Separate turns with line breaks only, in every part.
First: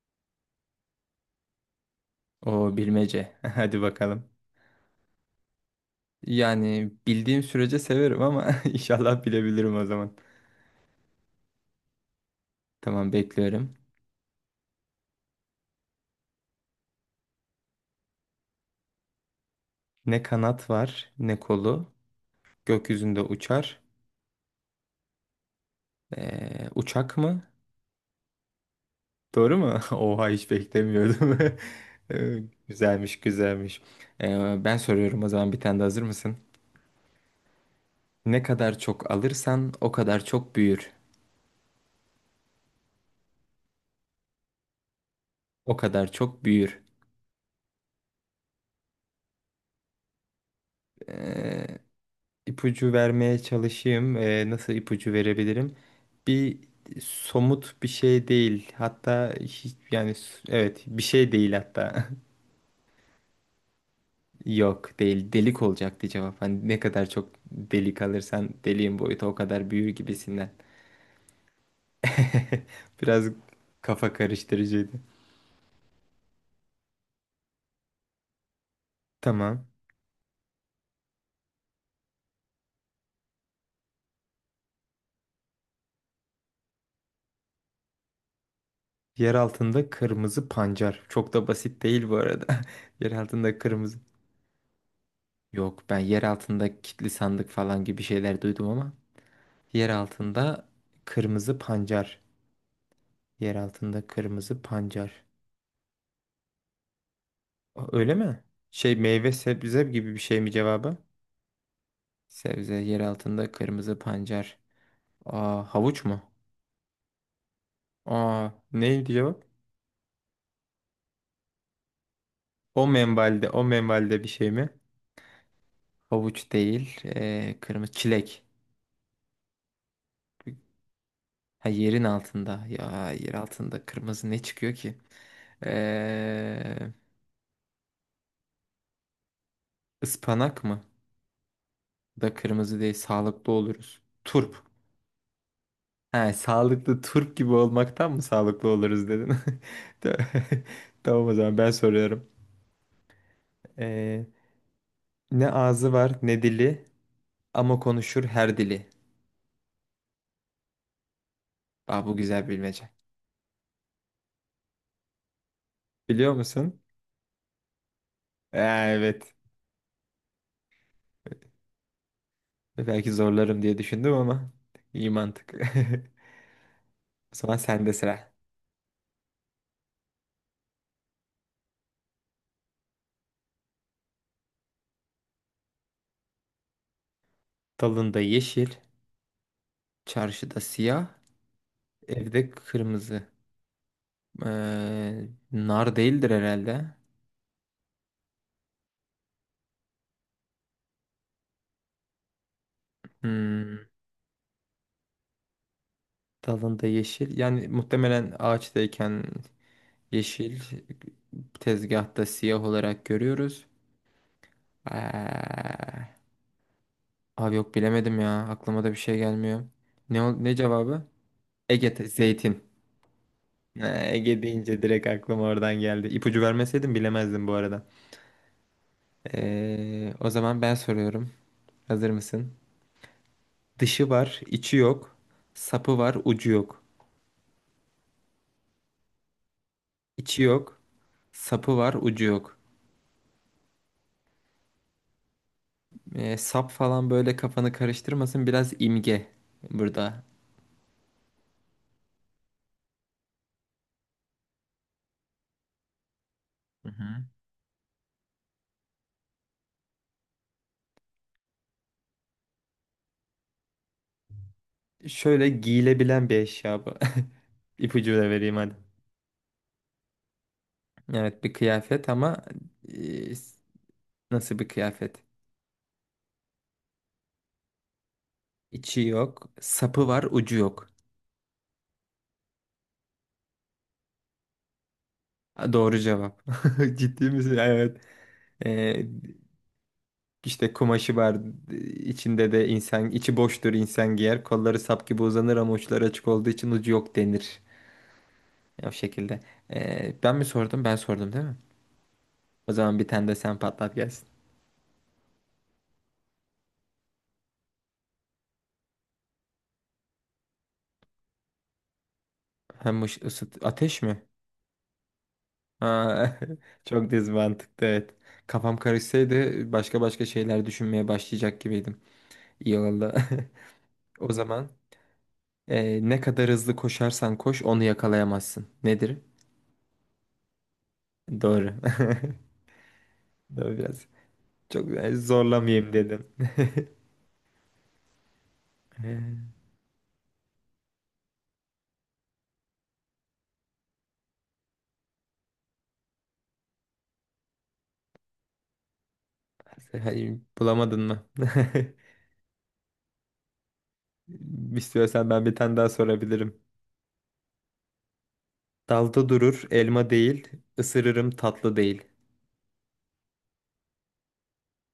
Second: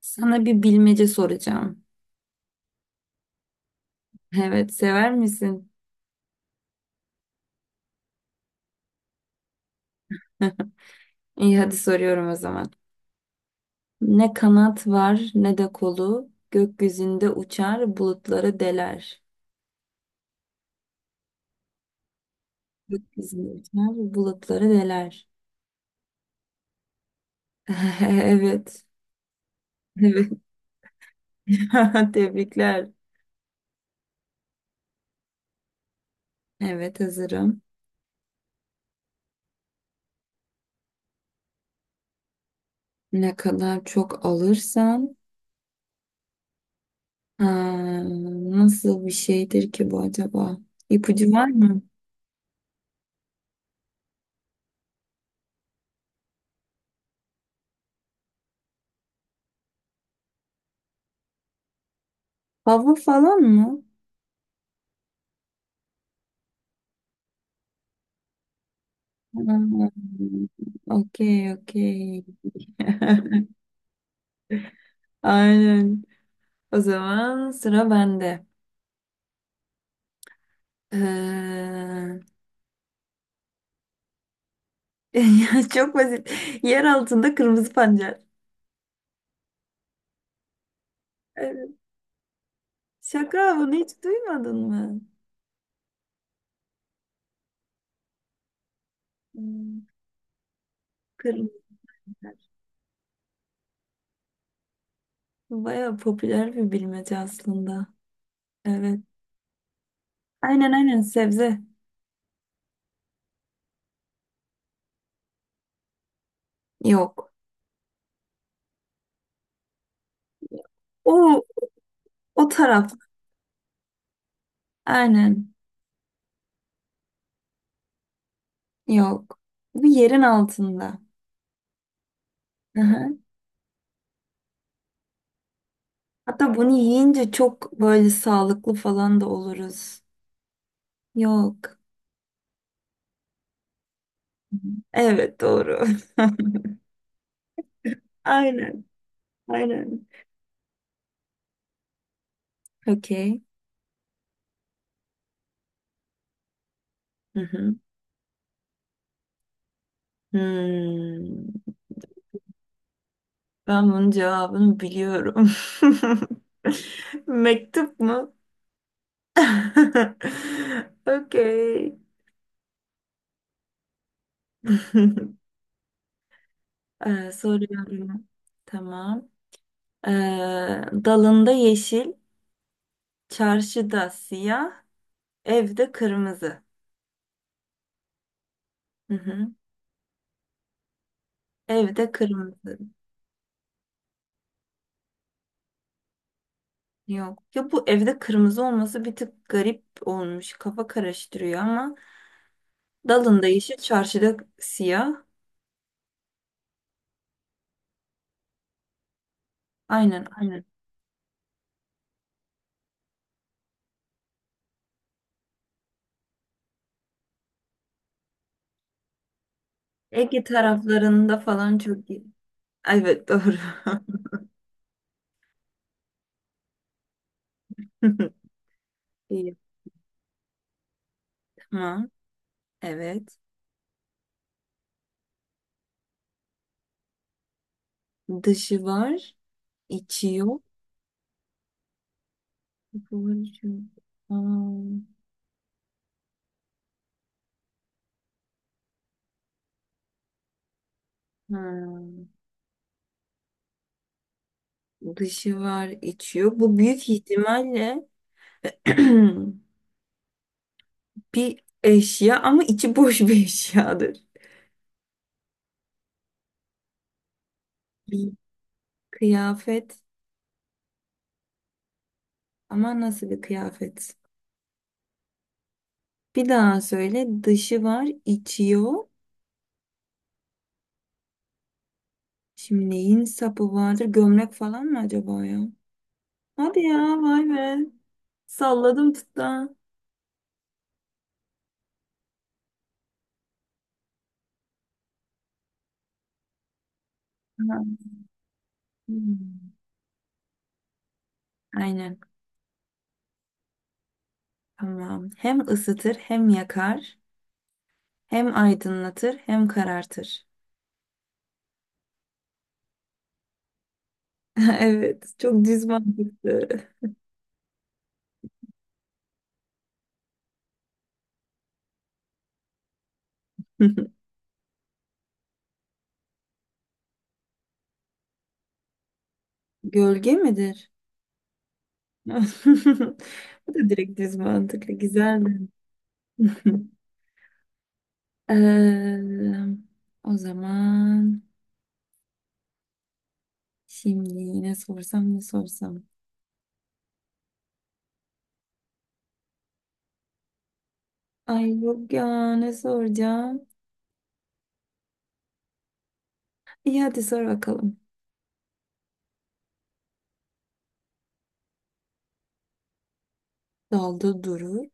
Sana bir bilmece soracağım.
O bilmece. Hadi bakalım.
Evet, sever misin?
Yani bildiğim sürece severim ama inşallah bilebilirim o zaman.
İyi, hadi soruyorum o zaman.
Tamam bekliyorum.
Ne kanat var ne de kolu, gökyüzünde uçar bulutları deler.
Ne kanat var, ne kolu. Gökyüzünde
Gökyüzünde
uçar.
uçar bulutları deler.
Uçak mı?
Evet,
Doğru mu? Oha
evet.
hiç beklemiyordum. Ee,
Tebrikler.
Güzelmiş, güzelmiş. Ben soruyorum o zaman, bir tane de, hazır mısın?
Evet, hazırım.
Ne kadar çok alırsan o kadar çok büyür.
Ne kadar çok alırsan.
O kadar çok büyür.
Ha, nasıl bir şeydir ki bu acaba? İpucu var
Ee,
mı?
ipucu vermeye çalışayım. Nasıl ipucu verebilirim? Bir Somut bir şey değil. Hatta hiç, yani evet bir şey değil hatta.
Hava falan mı?
Yok değil. Delik olacaktı cevap. Hani ne kadar çok delik alırsan deliğin boyutu o
Ha,
kadar büyür gibisinden.
okey, okey.
Biraz kafa karıştırıcıydı.
Aynen. O zaman sıra bende.
Tamam.
Ee, ya çok basit. Yer altında kırmızı pancar.
Yer altında kırmızı pancar. Çok da
Evet.
basit değil bu arada. Yer
Şaka,
altında
bunu hiç
kırmızı.
duymadın mı?
Yok, ben yer altında kilitli sandık falan gibi şeyler duydum ama.
Hmm.
Yer altında kırmızı
Kırmızı
pancar.
pancar.
Yer altında kırmızı pancar.
Baya popüler bir bilmece aslında.
Öyle mi? Şey,
Evet.
meyve sebze gibi bir şey mi
Aynen
cevabı?
aynen, sebze.
Sebze yer altında kırmızı pancar. Aa, havuç mu?
Yok.
Aa, neydi cevap?
O o
O
taraf.
menbalde, o menbalde bir şey mi?
Aynen.
Havuç değil. Kırmızı çilek.
Yok. Bu yerin altında.
Ha, yerin altında. Ya
Aha.
yer altında kırmızı ne çıkıyor ki?
Hatta bunu
Ee,
yiyince çok böyle sağlıklı falan da oluruz.
ıspanak mı?
Yok.
Da kırmızı değil, sağlıklı oluruz. Turp.
Evet, doğru.
Ha, sağlıklı turp gibi olmaktan mı sağlıklı
Aynen.
oluruz dedin?
Aynen.
Ta- Tamam, o zaman ben soruyorum.
Okey.
Ee, Ne ağzı var ne dili
Hı hı.
ama konuşur her dili.
Hmm.
Aa, bu güzel bilmece.
Ben bunun cevabını biliyorum.
Biliyor musun?
Mektup mu?
Ee, evet.
Okey.
Belki zorlarım diye düşündüm ama iyi mantık. O zaman sende
Soruyorum.
sıra.
Tamam. Ee, dalında yeşil, çarşıda siyah, evde kırmızı.
Dalında yeşil,
Hı hı.
çarşıda siyah,
Evde
evde
kırmızı.
kırmızı. Nar değildir herhalde.
Yok. Ya bu evde kırmızı olması bir tık garip olmuş. Kafa karıştırıyor ama dalında yeşil,
Hmm.
çarşıda siyah.
Dalında yeşil. Yani muhtemelen ağaçtayken
Aynen,
yeşil,
aynen.
tezgahta siyah olarak görüyoruz. Eee, Abi yok bilemedim ya. Aklıma da bir şey gelmiyor. Ne ol-
Ege
ne cevabı?
taraflarında falan
Ege
çok iyi.
zeytin.
Evet, doğru.
Ege deyince direkt aklıma oradan geldi. İpucu vermeseydim bilemezdim bu arada.
İyi,
O zaman ben soruyorum.
tamam.
Hazır mısın?
Evet.
Dışı var, içi yok. Sapı var, ucu yok.
Dışı var, içi
İçi
yok.
yok, sapı var, ucu yok.
Burcu. Hmm,
Sap falan böyle kafanı karıştırmasın. Biraz imge burada.
hmm. Dışı var, içi yok. Bu
Hı hı.
büyük ihtimalle bir eşya ama içi boş bir eşyadır.
Şöyle giyilebilen bir eşya bu. İpucu da
Bir
vereyim hadi.
kıyafet.
Evet, bir kıyafet ama
Ama nasıl
e,
bir kıyafet?
nasıl bir kıyafet?
Bir daha söyle. Dışı var, içi
İçi
yok.
yok, sapı var, ucu yok.
Şimdi neyin sapı vardır? Gömlek falan mı acaba ya?
Ha, doğru cevap.
Hadi ya,
Ciddi
vay
misin?
be.
Evet. E,
Salladım tuttu. Ha.
işte kumaşı var. İçinde de insan, içi boştur, insan giyer. Kolları sap gibi uzanır ama uçları açık olduğu için ucu yok denir. O şekilde.
Hmm.
Ben mi sordum? Ben sordum değil mi?
Aynen.
O zaman bir tane de sen patlat gelsin.
Tamam. Hem ısıtır, hem yakar, hem aydınlatır, hem karartır.
Hem ış- ısıt Ateş mi?
Evet, çok düz
Ha,
mantıklı.
çok düz mantıklı, evet. Kafam karışsaydı başka başka şeyler düşünmeye başlayacak gibiydim. İyi oldu. O zaman ne kadar hızlı koşarsan koş onu yakalayamazsın. Nedir?
Gölge midir?
Doğru.
Bu
Doğru
da
biraz.
direkt düz mantıklı.
Çok
Güzeldi.
zorlamayayım dedim. Ee,
Eee, o zaman şimdi ne sorsam, ne sorsam.
Hayır, bulamadın mı?
Ay yok ya, ne soracağım.
İstiyorsan ben bir tane daha sorabilirim.
İyi, hadi sor bakalım.
Dalda durur elma değil, ısırırım tatlı değil.
Dalda durur.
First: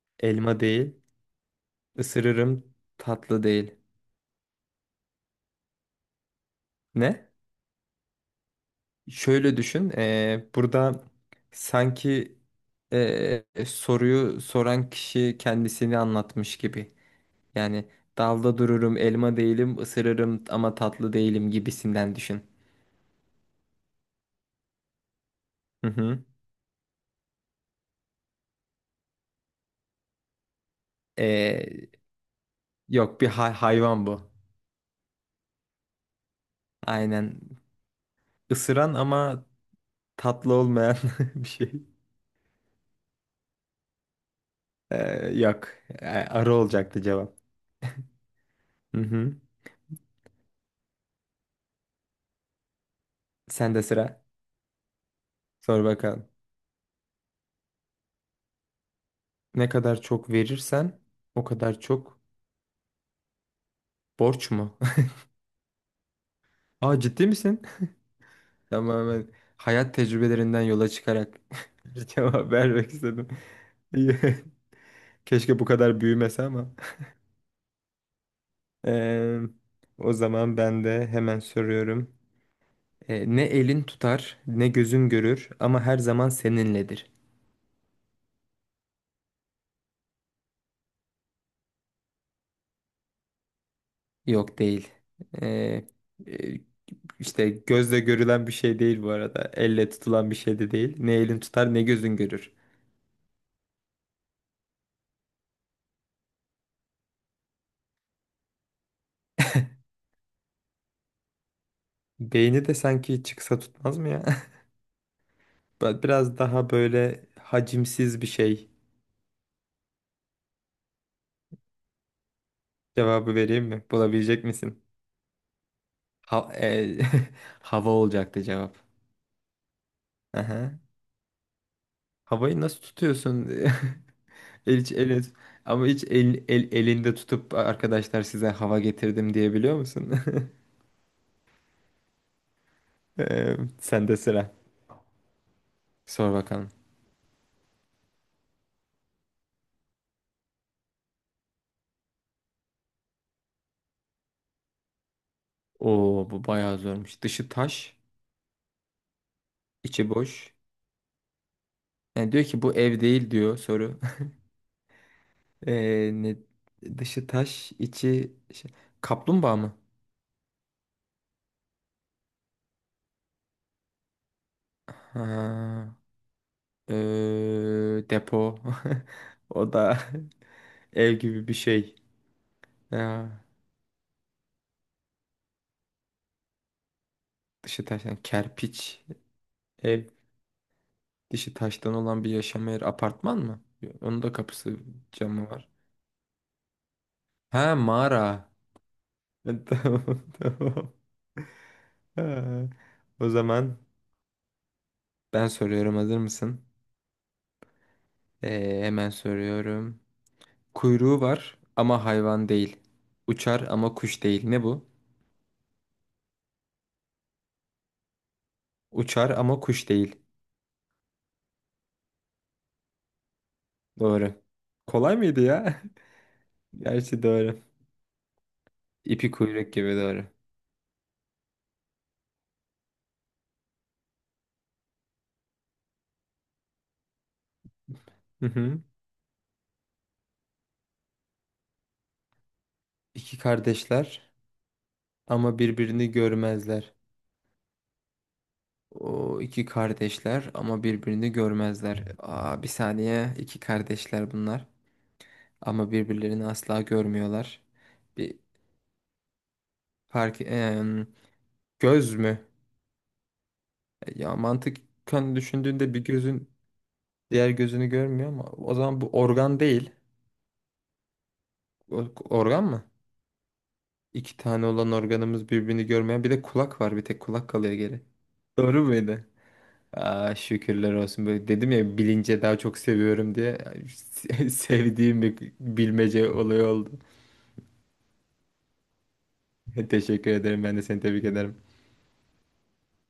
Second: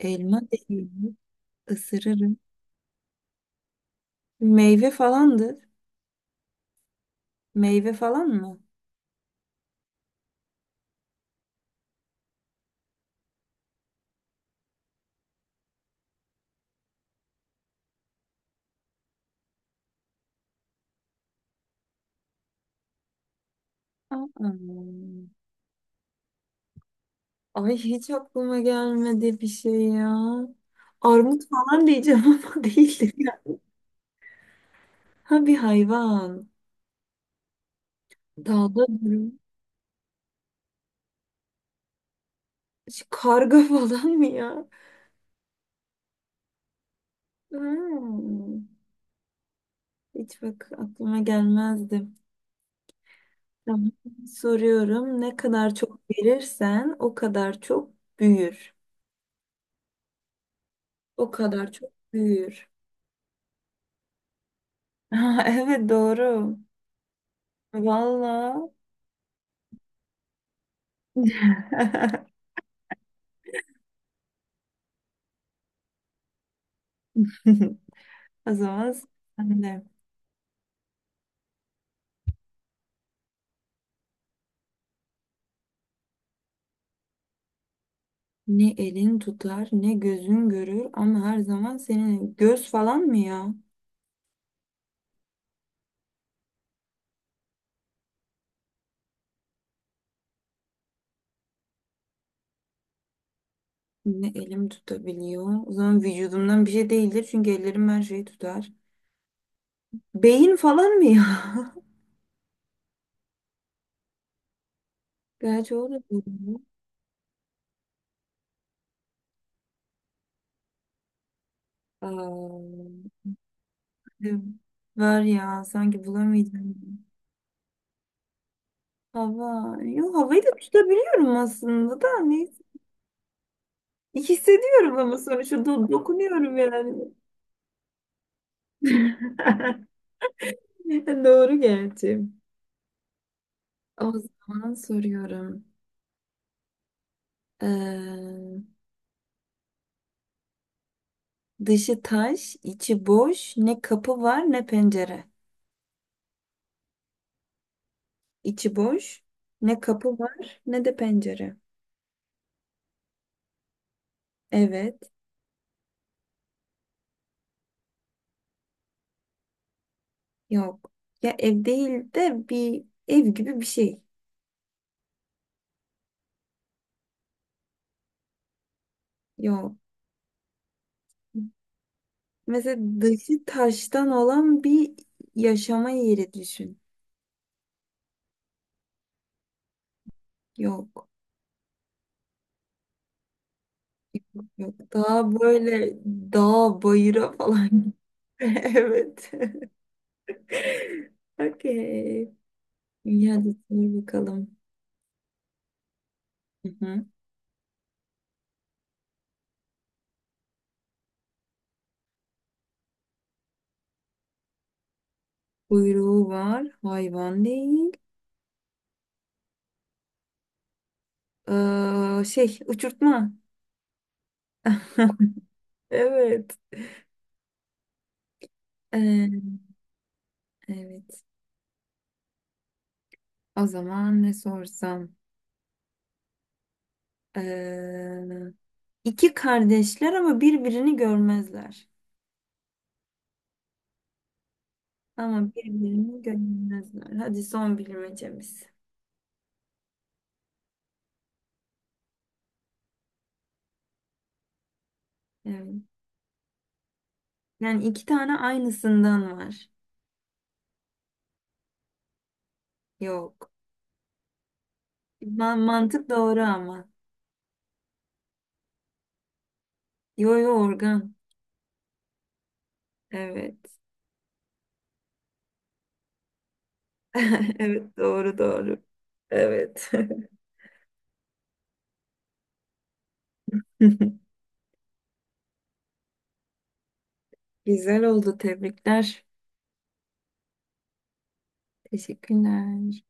Elma
Elma değil.
değildir. Isırırım.
Isırırım tatlı değil.
Meyve falandır.
Ne?
Meyve falan mı?
Şöyle düşün. Burada sanki soruyu soran kişi kendisini anlatmış gibi. Yani dalda dururum, elma değilim, ısırırım ama tatlı değilim gibisinden düşün.
Aa,
Hı hı.
ay hiç aklıma gelmedi bir şey ya. Armut falan
Eee,
diyeceğim ama değildir
Yok, bir
ya.
hayvan bu.
Ha, bir hayvan.
Aynen.
Dalda
Isıran
durur.
ama tatlı olmayan bir şey.
Şu karga falan mı ya?
Yok. Arı olacaktı cevap.
Hmm.
Hı hı.
Hiç bak aklıma gelmezdi.
Sen de
Tamam.
sıra.
Soruyorum. Ne kadar
Sor
çok
bakalım.
verirsen o kadar çok büyür.
Ne kadar çok verirsen
O
o
kadar
kadar
çok
çok,
büyür.
borç mu?
Ha, evet, doğru.
Aa, ciddi misin?
Valla.
Tamamen hayat tecrübelerinden yola çıkarak bir cevap vermek istedim. İyi. Keşke bu kadar büyümese ama.
O zaman
Ee,
sen de.
O zaman ben de hemen soruyorum. Ne elin tutar, ne gözün görür ama her zaman seninledir.
Ne elin tutar ne gözün görür ama her zaman senin, göz falan mı ya?
Yok değil. Ee, e, işte gözle görülen bir şey değil bu arada. Elle tutulan bir şey de değil. Ne elin tutar, ne gözün görür.
Ne elim tutabiliyor? O zaman vücudumdan bir şey değildir çünkü ellerim her şeyi tutar. Beyin falan mı ya?
Beyni de sanki çıksa tutmaz mı ya?
Gerçi o da
Ben biraz
doğru.
daha böyle hacimsiz bir şey
Aa.
cevabı vereyim mi?
Ee.
Bulabilecek misin?
Var ya sanki
Ha- e,
bulamayacağım.
Hava olacaktı cevap.
Hava. Yo, havayı da
Aha.
tutabiliyorum aslında da
Havayı
neyse.
nasıl tutuyorsun? El, hiç
Hissediyorum ama
elin-
sonuçta
Ama hiç
dokunuyorum yani.
elinde tutup, arkadaşlar size hava getirdim, diyebiliyor musun?
Doğru gerçi. O
Sende sıra.
zaman soruyorum.
Sor bakalım.
Ee, dışı taş, içi boş, ne kapı var ne pencere.
Oo, bu bayağı zormuş. Dışı taş,
İçi boş, ne kapı
içi boş.
var ne de pencere.
Yani diyor ki bu ev değil diyor soru.
Evet,
Ee, ne, Dışı taş, içi kaplumbağa mı?
yok. Ya ev değil de bir ev gibi bir şey.
Ha, depo. O
Yok.
da ev gibi bir şey.
Mesela
Ha,
dışı taştan olan bir yaşama yeri düşün.
dışı taştan kerpiç ev.
Yok.
Dışı taştan olan bir yaşam yeri, apartman mı? Onun da
Yok.
kapısı,
Daha
camı var.
böyle dağ bayıra
Ha,
falan.
mağara.
Evet.
Tamam, tamam.
Okey.
Ha, o
İyi, hadi sor
zaman
bakalım.
ben soruyorum, hazır mısın?
Hı hı.
Hemen soruyorum. Kuyruğu var ama hayvan değil. Uçar ama kuş değil. Ne bu?
Kuyruğu var. Hayvan değil.
Uçar ama kuş değil.
Şey, uçurtma.
Doğru. Kolay mıydı ya?
Evet.
Gerçi doğru.
Ee,
İpi kuyruk gibi, doğru.
evet. O zaman ne sorsam? Ee,
Hı hı.
iki kardeşler ama birbirini görmezler.
İki kardeşler
Ama
ama birbirini
birbirini
görmezler.
görmezler. Hadi son bilmecemiz.
O, iki kardeşler ama birbirini görmezler. Aa, bir saniye. İki kardeşler bunlar.
Evet.
Ama birbirlerini asla görmüyorlar.
Yani iki
Bir
tane aynısından var.
fark... göz mü?
Yok.
Ya mantıken düşündüğünde bir
Mantık doğru
gözün
ama.
diğer gözünü görmüyor ama o zaman bu organ değil.
Yo yo, organ.
Organ mı?
Evet.
İki tane olan organımız birbirini görmeyen, bir de kulak var. Bir tek kulak kalıyor
Evet,
geri.
doğru doğru.
Doğru muydu?
Evet.
Aa, şükürler olsun. Böyle dedim ya, bilince daha çok seviyorum diye, sevdiğim bir bilmece olayı oldu.
Güzel oldu. Tebrikler.
Teşekkür ederim. Ben de seni tebrik ederim.
Teşekkürler.